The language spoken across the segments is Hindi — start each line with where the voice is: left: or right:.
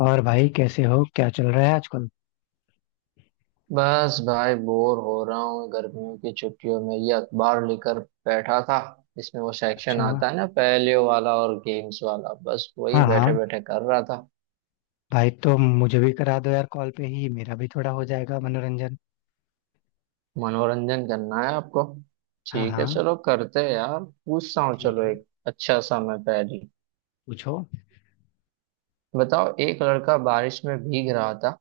left: और भाई कैसे हो, क्या चल रहा है आजकल।
right: बस भाई बोर हो रहा हूँ, गर्मियों की छुट्टियों में ये अखबार लेकर बैठा था। इसमें वो सेक्शन
left: अच्छा।
right: आता है ना, पहेलियों वाला और गेम्स वाला, बस वही
left: हाँ
right: बैठे
left: हाँ।
right: बैठे कर रहा था।
left: भाई तो मुझे भी करा दो यार, कॉल पे ही मेरा भी थोड़ा हो जाएगा मनोरंजन।
right: मनोरंजन करना है आपको?
left: हाँ
right: ठीक है,
left: हाँ।
right: चलो करते हैं यार, पूछता हूँ।
left: ठीक
right: चलो
left: है।
right: एक अच्छा सा मैं पहेली
left: पूछो।
right: बताओ। एक लड़का बारिश में भीग रहा था।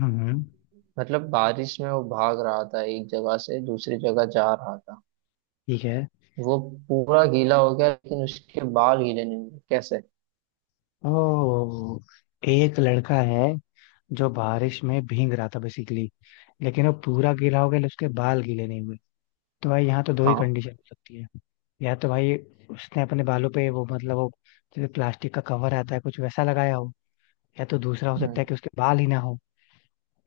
left: हम्म।
right: मतलब बारिश में वो भाग रहा था, एक जगह से दूसरी जगह जा रहा था।
left: ठीक है।
right: वो पूरा गीला हो गया लेकिन उसके बाल गीले नहीं हुए। कैसे?
left: ओ, एक लड़का है जो बारिश में भीग रहा था बेसिकली, लेकिन वो पूरा गीला हो गया लेकिन उसके बाल गीले नहीं हुए। तो भाई यहाँ तो दो ही
right: हाँ।
left: कंडीशन हो सकती है। या तो भाई उसने अपने बालों पे वो जैसे प्लास्टिक का कवर आता है, कुछ वैसा लगाया हो। या तो दूसरा हो सकता
right: हम्म।
left: है कि उसके बाल ही ना हो।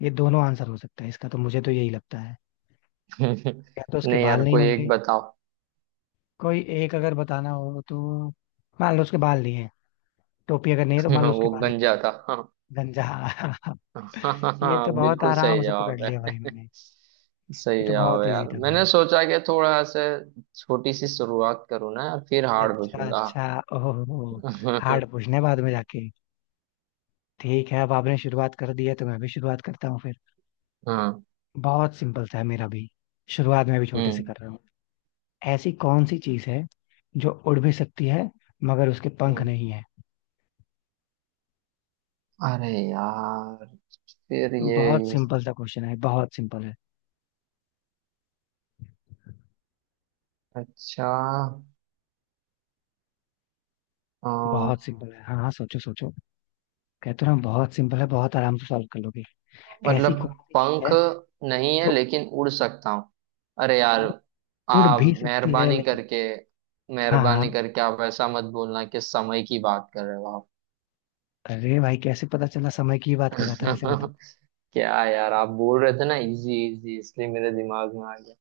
left: ये दोनों आंसर हो सकता है इसका, तो मुझे तो यही लगता है। या तो उसके
right: नहीं
left: बाल
right: यार,
left: नहीं
right: कोई एक
left: होंगे।
right: बताओ।
left: कोई एक अगर बताना हो तो मान लो उसके बाल नहीं है। टोपी अगर नहीं है तो मान लो उसके
right: वो
left: बाल ही नहीं
right: गंजा
left: है।
right: था।
left: गंजा। ये तो
right: हाँ,
left: बहुत
right: बिल्कुल
left: आराम
right: सही
left: से पकड़
right: जवाब
left: लिया भाई
right: है।
left: मैंने। ये
right: सही
left: तो
right: जवाब
left: बहुत
right: है
left: इजी
right: यार,
left: था भाई।
right: मैंने सोचा कि थोड़ा से छोटी सी शुरुआत करूँ ना यार, फिर हार्ड
left: अच्छा
right: पूछूंगा।
left: अच्छा। ओहो। हार्ड पूछने बाद में जाके। ठीक है, अब आपने शुरुआत कर दी है तो मैं भी शुरुआत करता हूँ फिर।
right: हाँ।
left: बहुत सिंपल सा है मेरा भी। शुरुआत में भी छोटे से
right: हम्म
left: कर रहा हूँ। ऐसी कौन सी चीज है जो उड़ भी सकती है मगर उसके पंख
right: हम्म।
left: नहीं है।
right: अरे यार, फिर ये।
left: बहुत सिंपल सा क्वेश्चन है, बहुत सिंपल है।
right: अच्छा। अ,
left: बहुत सिंपल है, हाँ हाँ, सोचो सोचो। कहते हो ना बहुत सिंपल है, बहुत आराम से सॉल्व कर लोगे। ऐसी
right: मतलब
left: कौन सी चीज
right: पंख
left: है
right: नहीं है
left: जो
right: लेकिन उड़ सकता हूँ। अरे यार,
left: उड़
right: आप
left: भी सकती है
right: मेहरबानी
left: लेकिन।
right: करके,
left: हाँ
right: मेहरबानी
left: हाँ।
right: करके आप ऐसा मत बोलना कि समय की बात कर रहे हो आप।
left: अरे भाई, कैसे पता चला, समय की ही बात कर रहा था वैसे मैं तो।
right: क्या यार, आप बोल रहे थे ना इजी इजी, इसलिए मेरे दिमाग में आ गया।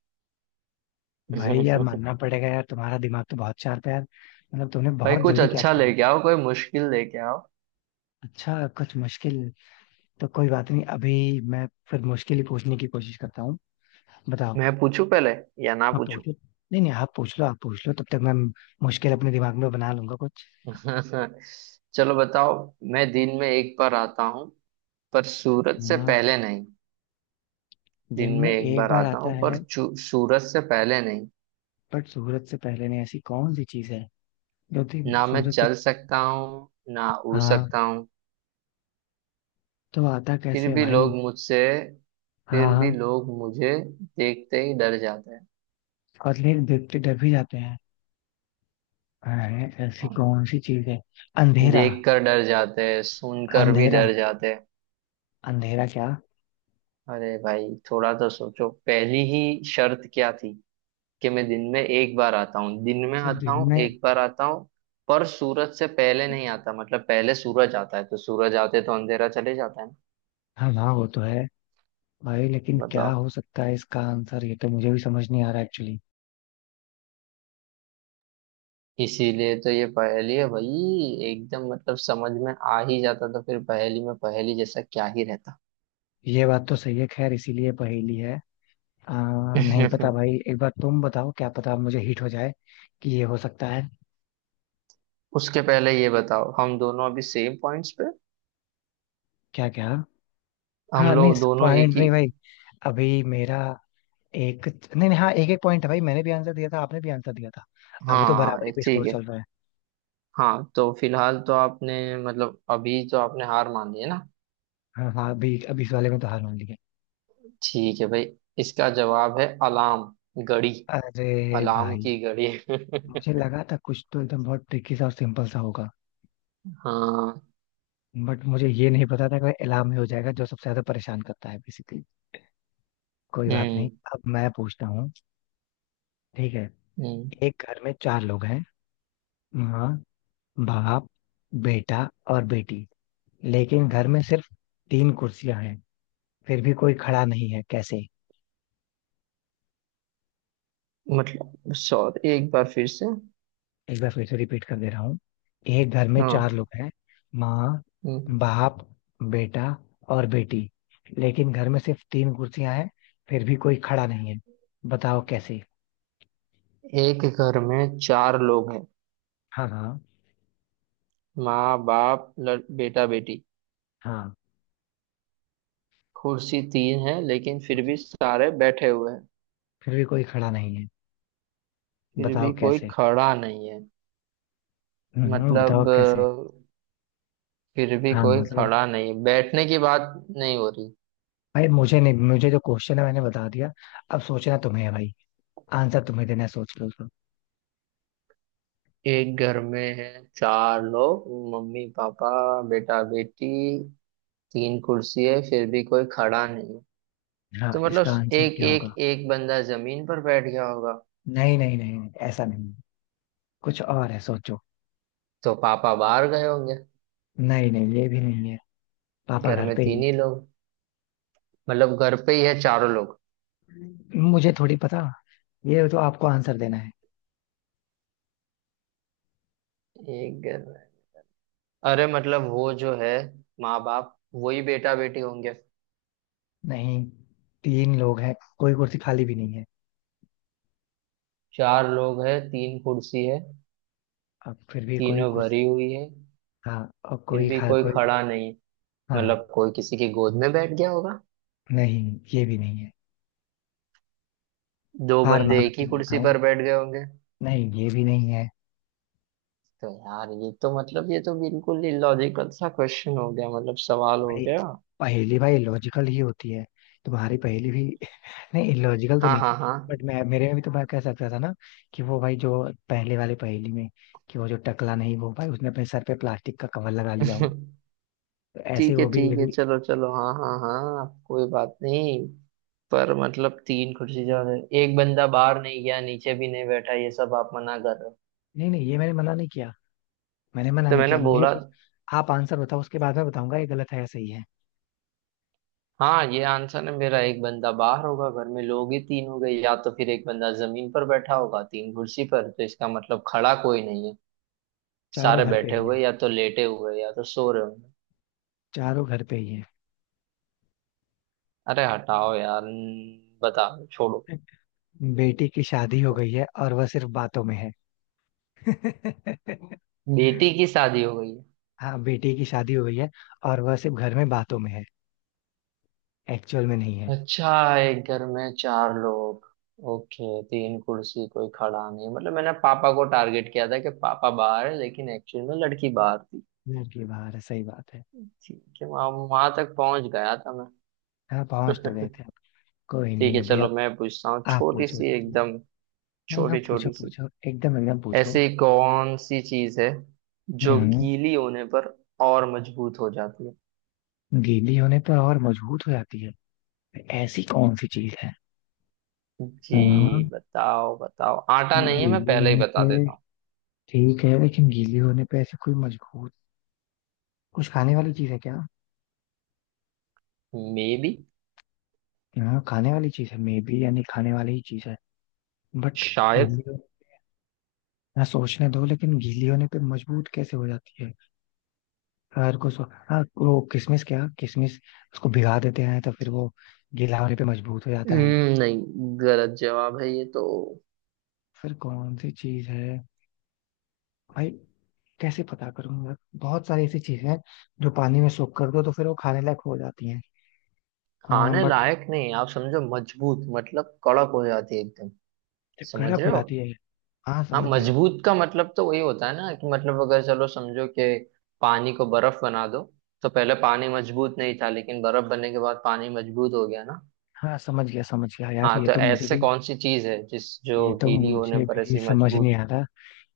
left: भाई यार मानना पड़ेगा यार, तुम्हारा दिमाग तो बहुत शार्प है यार, मतलब तुमने
right: भाई
left: बहुत
right: कुछ
left: जल्दी कैच
right: अच्छा
left: कर लिया।
right: लेके आओ, कोई मुश्किल लेके आओ।
left: अच्छा, कुछ मुश्किल तो कोई बात नहीं, अभी मैं फिर मुश्किल ही पूछने की कोशिश करता हूँ। बताओ।
right: मैं पूछूं पहले या ना
left: आप
right: पूछूं?
left: पूछो, नहीं नहीं, आप पूछ लो, आप पूछ लो, तब तक मैं मुश्किल अपने दिमाग में बना लूंगा कुछ।
right: चलो बताओ। मैं दिन में एक बार आता हूँ, पर सूरज से
left: हाँ।
right: पहले नहीं। दिन
left: दिन
right: में
left: में
right: एक
left: एक
right: बार
left: बार
right: आता
left: आता
right: हूँ, पर
left: है
right: सूरज से पहले नहीं।
left: बट सूरज से पहले नहीं, ऐसी कौन सी चीज है, क्योंकि
right: ना मैं
left: सूरज से।
right: चल सकता हूँ, ना उड़
left: हाँ।
right: सकता हूँ।
left: तो आता
right: फिर
left: कैसे है
right: भी
left: भाई।
right: लोग मुझसे
left: हाँ
right: फिर भी
left: हाँ।
right: लोग मुझे देखते ही डर जाते हैं।
left: और लेकिन देखते डर भी जाते हैं। अरे, ऐसी
right: हाँ,
left: कौन सी चीज है। अंधेरा।
right: देखकर डर जाते हैं, सुनकर भी
left: अंधेरा।
right: डर जाते हैं।
left: अंधेरा क्या।
right: अरे भाई, थोड़ा तो सोचो। पहली ही शर्त क्या थी कि मैं दिन में एक बार आता हूँ, दिन में
left: सर
right: आता
left: दिन
right: हूँ,
left: में।
right: एक बार आता हूँ, पर सूरज से पहले नहीं आता। मतलब पहले सूरज आता है, तो सूरज आते तो अंधेरा चले जाता है
left: हाँ हाँ वो तो है। भाई लेकिन
right: ना।
left: क्या
right: बताओ।
left: हो सकता है इसका आंसर, ये तो मुझे भी समझ नहीं आ रहा एक्चुअली।
right: इसीलिए तो ये पहेली है भाई। एकदम मतलब समझ में आ ही जाता तो फिर पहेली में पहेली जैसा क्या ही रहता।
left: ये बात तो सही है, खैर इसीलिए पहेली है। नहीं पता भाई, एक बार तुम बताओ, क्या पता मुझे हिट हो जाए कि ये हो सकता है।
right: उसके पहले ये बताओ, हम दोनों अभी सेम पॉइंट्स पे,
left: क्या क्या।
right: हम
left: हाँ नहीं।
right: लोग दोनों एक
left: पॉइंट
right: ही।
left: नहीं भाई अभी। मेरा एक। नहीं नहीं, हाँ एक एक पॉइंट है भाई, मैंने भी आंसर दिया था, आपने भी आंसर दिया था। अभी तो
right: हाँ
left: बराबरी
right: ये
left: पे
right: ठीक
left: स्कोर
right: है।
left: चल रहा है।
right: हाँ, तो फिलहाल तो आपने, मतलब अभी तो आपने हार मान ली है ना?
left: हाँ हाँ, अभी अभी इस वाले में तो हार मान ली है।
right: ठीक है भाई, इसका जवाब है अलार्म घड़ी।
left: अरे
right: अलार्म
left: भाई।
right: की घड़ी।
left: मुझे लगा था कुछ तो एकदम बहुत ट्रिकी सा और सिंपल सा होगा।
right: हाँ।
left: बट मुझे ये नहीं पता था कि इलाम ही हो जाएगा जो सबसे ज्यादा परेशान करता है बेसिकली। कोई बात नहीं।
right: हम्म
left: अब मैं पूछता हूँ। ठीक है।
right: हम्म।
left: एक घर में चार लोग हैं। माँ, बाप, बेटा और बेटी। लेकिन घर में सिर्फ तीन कुर्सियां हैं। फिर भी कोई खड़ा नहीं है, कैसे।
right: मतलब सॉरी, एक बार फिर से।
left: एक बार फिर से रिपीट कर दे रहा हूँ। एक घर में चार
right: हाँ।
left: लोग हैं। माँ,
right: हम्म।
left: बाप, बेटा और बेटी। लेकिन घर में सिर्फ तीन कुर्सियां हैं। फिर भी कोई खड़ा नहीं है, बताओ कैसे।
right: एक घर में चार लोग हैं।
left: हाँ हाँ।
right: माँ, बाप, बेटा, बेटी।
left: हाँ।
right: कुर्सी तीन है लेकिन फिर भी सारे बैठे हुए हैं।
left: फिर भी कोई खड़ा नहीं है।
right: फिर
left: बताओ
right: भी कोई
left: कैसे।
right: खड़ा नहीं है।
left: बताओ
right: मतलब
left: कैसे।
right: फिर भी
left: हाँ,
right: कोई
left: मतलब
right: खड़ा नहीं है, बैठने की बात नहीं हो रही।
left: भाई, मुझे नहीं, मुझे जो क्वेश्चन है मैंने बता दिया। अब सोचना तुम्हें है भाई। आंसर तुम्हें देना है, सोच लो उसको।
right: एक घर में है चार लोग, मम्मी पापा, बेटा बेटी। तीन कुर्सी है, फिर भी कोई खड़ा नहीं है।
left: हाँ,
right: तो
left: इसका
right: मतलब
left: आंसर
right: एक
left: क्या होगा।
right: एक एक बंदा जमीन पर बैठ गया होगा।
left: नहीं नहीं नहीं नहीं, ऐसा नहीं, कुछ और है, सोचो।
right: तो पापा बाहर गए होंगे।
left: नहीं नहीं ये भी नहीं है, पापा
right: घर
left: घर
right: में
left: पे
right: तीन
left: ही
right: ही लोग, मतलब घर पे ही है चारों लोग।
left: है। मुझे थोड़ी पता, ये तो आपको आंसर देना है।
right: एक घर में, अरे मतलब वो जो है, माँ बाप वही बेटा बेटी होंगे।
left: नहीं, तीन लोग हैं, कोई कुर्सी खाली भी नहीं है।
right: चार लोग हैं, तीन कुर्सी है,
left: अब फिर भी कोई
right: तीनों
left: कुर्सी।
right: भरी हुई है,
left: हाँ। और
right: फिर
left: कोई
right: भी
left: खा
right: कोई
left: कोई।
right: खड़ा नहीं।
left: हाँ।
right: मतलब कोई किसी की गोद में बैठ गया होगा।
left: नहीं ये भी नहीं है।
right: दो
left: हार
right: बंदे
left: माना,
right: एक ही
left: तुम
right: कुर्सी
left: बताऊं।
right: पर बैठ गए होंगे।
left: नहीं ये भी नहीं है।
right: तो यार, ये तो मतलब, ये तो बिल्कुल ही लॉजिकल सा क्वेश्चन हो गया, मतलब सवाल हो
left: भाई,
right: गया।
left: पहेली भाई लॉजिकल ही होती है। तुम्हारी पहेली भी नहीं लॉजिकल तो
right: हाँ
left: नहीं थी।
right: हाँ हाँ।
left: बट मैं, मेरे में भी तो मैं कह सकता था ना कि वो भाई जो पहले वाले पहेली में, कि वो जो टकला नहीं, वो भाई उसने अपने सर पे प्लास्टिक का कवर लगा लिया हो। तो ऐसे ही
right: ठीक है,
left: वो भी, ये
right: ठीक है,
left: भी।
right: चलो चलो, हाँ हाँ हाँ, कोई बात नहीं। पर मतलब तीन कुर्सी ज्यादा है। एक बंदा बाहर नहीं गया, नीचे भी नहीं बैठा, ये सब आप मना कर रहे हो।
left: नहीं नहीं, ये मैंने मना नहीं किया, मैंने मना
right: तो
left: नहीं
right: मैंने
left: किया, मुझे
right: बोला,
left: बस। आप आंसर बताओ, उसके बाद मैं बताऊंगा ये गलत है या सही है।
right: हाँ, ये आंसर है मेरा। एक बंदा बाहर होगा, घर में लोग ही तीन हो गए, या तो फिर एक बंदा जमीन पर बैठा होगा, तीन कुर्सी पर, तो इसका मतलब खड़ा कोई नहीं है।
left: चारों
right: सारे
left: घर पे
right: बैठे
left: ही
right: हुए,
left: है।
right: या तो लेटे हुए, या तो सो रहे होंगे।
left: चारों घर पे ही है।
right: अरे हटाओ यार, बताओ, छोड़ो।
left: बेटी की शादी हो गई है और वह सिर्फ बातों में है।
right: बेटी की शादी हो गई?
left: हाँ, बेटी की शादी हो गई है, और वह सिर्फ घर में बातों में है, एक्चुअल में नहीं है।
right: अच्छा। एक घर में चार लोग, ओके, तीन कुर्सी, कोई खड़ा नहीं। मतलब मैंने पापा को टारगेट किया था कि पापा बाहर है, लेकिन एक्चुअली में लड़की बाहर थी।
left: घर के बाहर है, सही बात है।
right: ठीक है, वहां, वहां तक पहुंच गया था मैं।
left: हाँ, पहुंच तो गए थे आप। कोई
right: ठीक
left: नहीं,
right: है,
left: अभी
right: चलो,
left: आप।
right: मैं पूछता हूँ
left: आप
right: छोटी
left: पूछो,
right: सी
left: ठीक है।
right: एकदम।
left: हाँ हाँ,
right: छोटी
left: पूछो
right: छोटी सी।
left: पूछो, एकदम एकदम पूछो।
right: ऐसी कौन सी चीज है जो
left: हम्म।
right: गीली होने पर और मजबूत हो जाती है?
left: गीली होने पर और मजबूत हो जाती है, ऐसी कौन सी चीज है।
right: जी
left: हाँ,
right: बताओ बताओ, आटा
left: ये
right: नहीं है, मैं
left: गीली
right: पहले ही
left: होने
right: बता
left: पे
right: देता।
left: ठीक है, लेकिन गीली होने पे ऐसी कोई मजबूत, कुछ खाने वाली चीज है क्या।
right: हूँ, मे बी।
left: हाँ, खाने वाली चीज है मे बी, यानी खाने वाली ही चीज है बट
right: शायद।
left: गीली हो-, हाँ सोचने दो, लेकिन गीली होने पे मजबूत कैसे हो जाती है। हर को सो, हाँ वो किशमिश, क्या किशमिश, उसको भिगा देते हैं तो फिर वो गीला होने पे मजबूत हो जाता है।
right: नहीं, गलत जवाब है ये तो।
left: फिर कौन सी चीज है भाई, कैसे पता करूंगा, बहुत सारी ऐसी चीजें हैं जो पानी में सोख कर दो तो फिर वो खाने लायक हो जाती हैं। हाँ
right: खाने
left: बट
right: लायक नहीं है, आप समझो मजबूत मतलब कड़क हो जाती है एकदम।
left: जब
right: समझ
left: कड़क
right: रहे
left: हो
right: हो?
left: जाती है। हाँ
right: हाँ,
left: समझ गया।
right: मजबूत का मतलब तो वही होता है ना कि, मतलब अगर चलो समझो कि पानी को बर्फ बना दो, तो पहले पानी मजबूत नहीं था, लेकिन बर्फ बनने के बाद पानी मजबूत हो गया ना।
left: हाँ समझ गया, समझ गया यार,
right: हाँ,
left: ये
right: तो
left: तो मुझे
right: ऐसे
left: भी।
right: कौन सी चीज है जिस जो
left: ये तो
right: गीली होने
left: मुझे
right: पर
left: भी
right: ऐसी
left: समझ
right: मजबूत?
left: नहीं आ रहा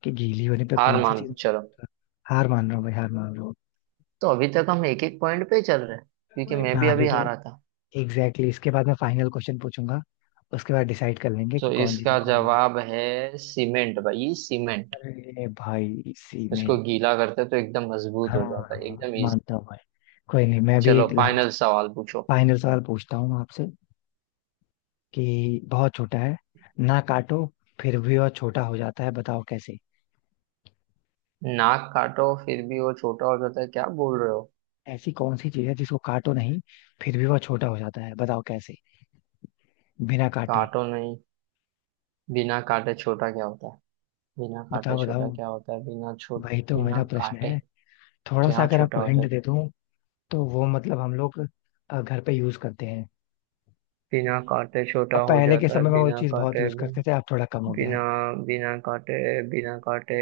left: कि गीली होने पे
right: हार
left: कौन सी
right: मान लो,
left: चीज।
right: चलो।
left: हार मान रहा हूँ भाई, हार मान रहा हूँ।
right: तो अभी तक हम एक एक पॉइंट पे ही चल रहे हैं, क्योंकि मैं
left: हाँ
right: भी
left: अभी
right: अभी
left: तो
right: हारा था।
left: एग्जैक्टली exactly, इसके बाद मैं फाइनल क्वेश्चन पूछूंगा, उसके बाद डिसाइड कर लेंगे कि
right: तो
left: कौन जीता
right: इसका
left: कौन हारा।
right: जवाब है सीमेंट भाई, सीमेंट।
left: अरे भाई इसी में
right: इसको
left: ही।
right: गीला करते तो एकदम मजबूत
left: हाँ
right: हो जाता है,
left: हाँ,
right: एकदम इजी।
left: मानता हूँ भाई। कोई नहीं, मैं भी
right: चलो
left: एक
right: फाइनल
left: लास्ट।
right: सवाल पूछो।
left: फाइनल सवाल पूछता हूँ आपसे कि बहुत छोटा है, ना काटो फिर भी वह छोटा हो जाता है, बताओ कैसे।
right: नाक काटो फिर भी वो छोटा हो जाता है? क्या बोल रहे हो?
left: ऐसी कौन सी चीज है जिसको काटो नहीं, फिर भी वह छोटा हो जाता है, बताओ कैसे। बिना काटे।
right: काटो नहीं, बिना काटे छोटा क्या होता है? बिना काटे
left: बताओ बताओ,
right: छोटा क्या होता है?
left: वही तो
right: बिना
left: मेरा प्रश्न
right: काटे
left: है। थोड़ा सा
right: क्या
left: अगर
right: छोटा
left: आपको
right: होता है?
left: हिंट दे दूं, तो वो मतलब हम लोग घर पे यूज करते हैं।
right: बिना काटे छोटा
left: अब
right: हो
left: पहले के
right: जाता है।
left: समय में वो
right: बिना
left: चीज बहुत
right: काटे,
left: यूज करते थे, अब थोड़ा कम हो गया
right: बिना
left: है।
right: बिना काटे, बिना काटे।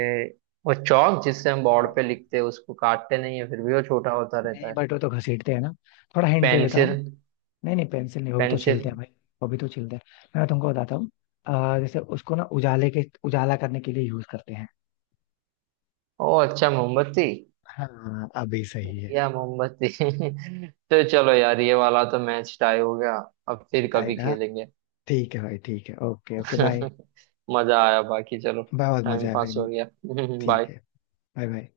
right: वो चौक जिससे हम बोर्ड पे लिखते हैं, उसको काटते नहीं है, फिर भी वो छोटा होता रहता
left: नहीं
right: है।
left: बट वो तो घसीटते हैं ना, थोड़ा हिंट दे देता
right: पेंसिल।
left: हूँ। नहीं नहीं पेंसिल नहीं, वो भी तो
right: पेंसिल।
left: छीलते हैं भाई। वो भी तो छीलते हैं, मैं तुमको बताता हूँ। जैसे उसको ना उजाले के, उजाला करने के लिए यूज करते हैं।
right: ओ अच्छा, मोमबत्ती।
left: हाँ अभी सही है।
right: दिया, मोमबत्ती। तो चलो यार, ये वाला तो मैच टाई हो गया। अब फिर कभी
left: बताएगा।
right: खेलेंगे।
left: ठीक है भाई, ठीक है, ओके ओके, बाय।
right: मजा आया, बाकी चलो।
left: बहुत मजा
right: टाइम
left: है भाई।
right: पास हो गया।
left: ठीक
right: बाय।
left: है। Bye bye.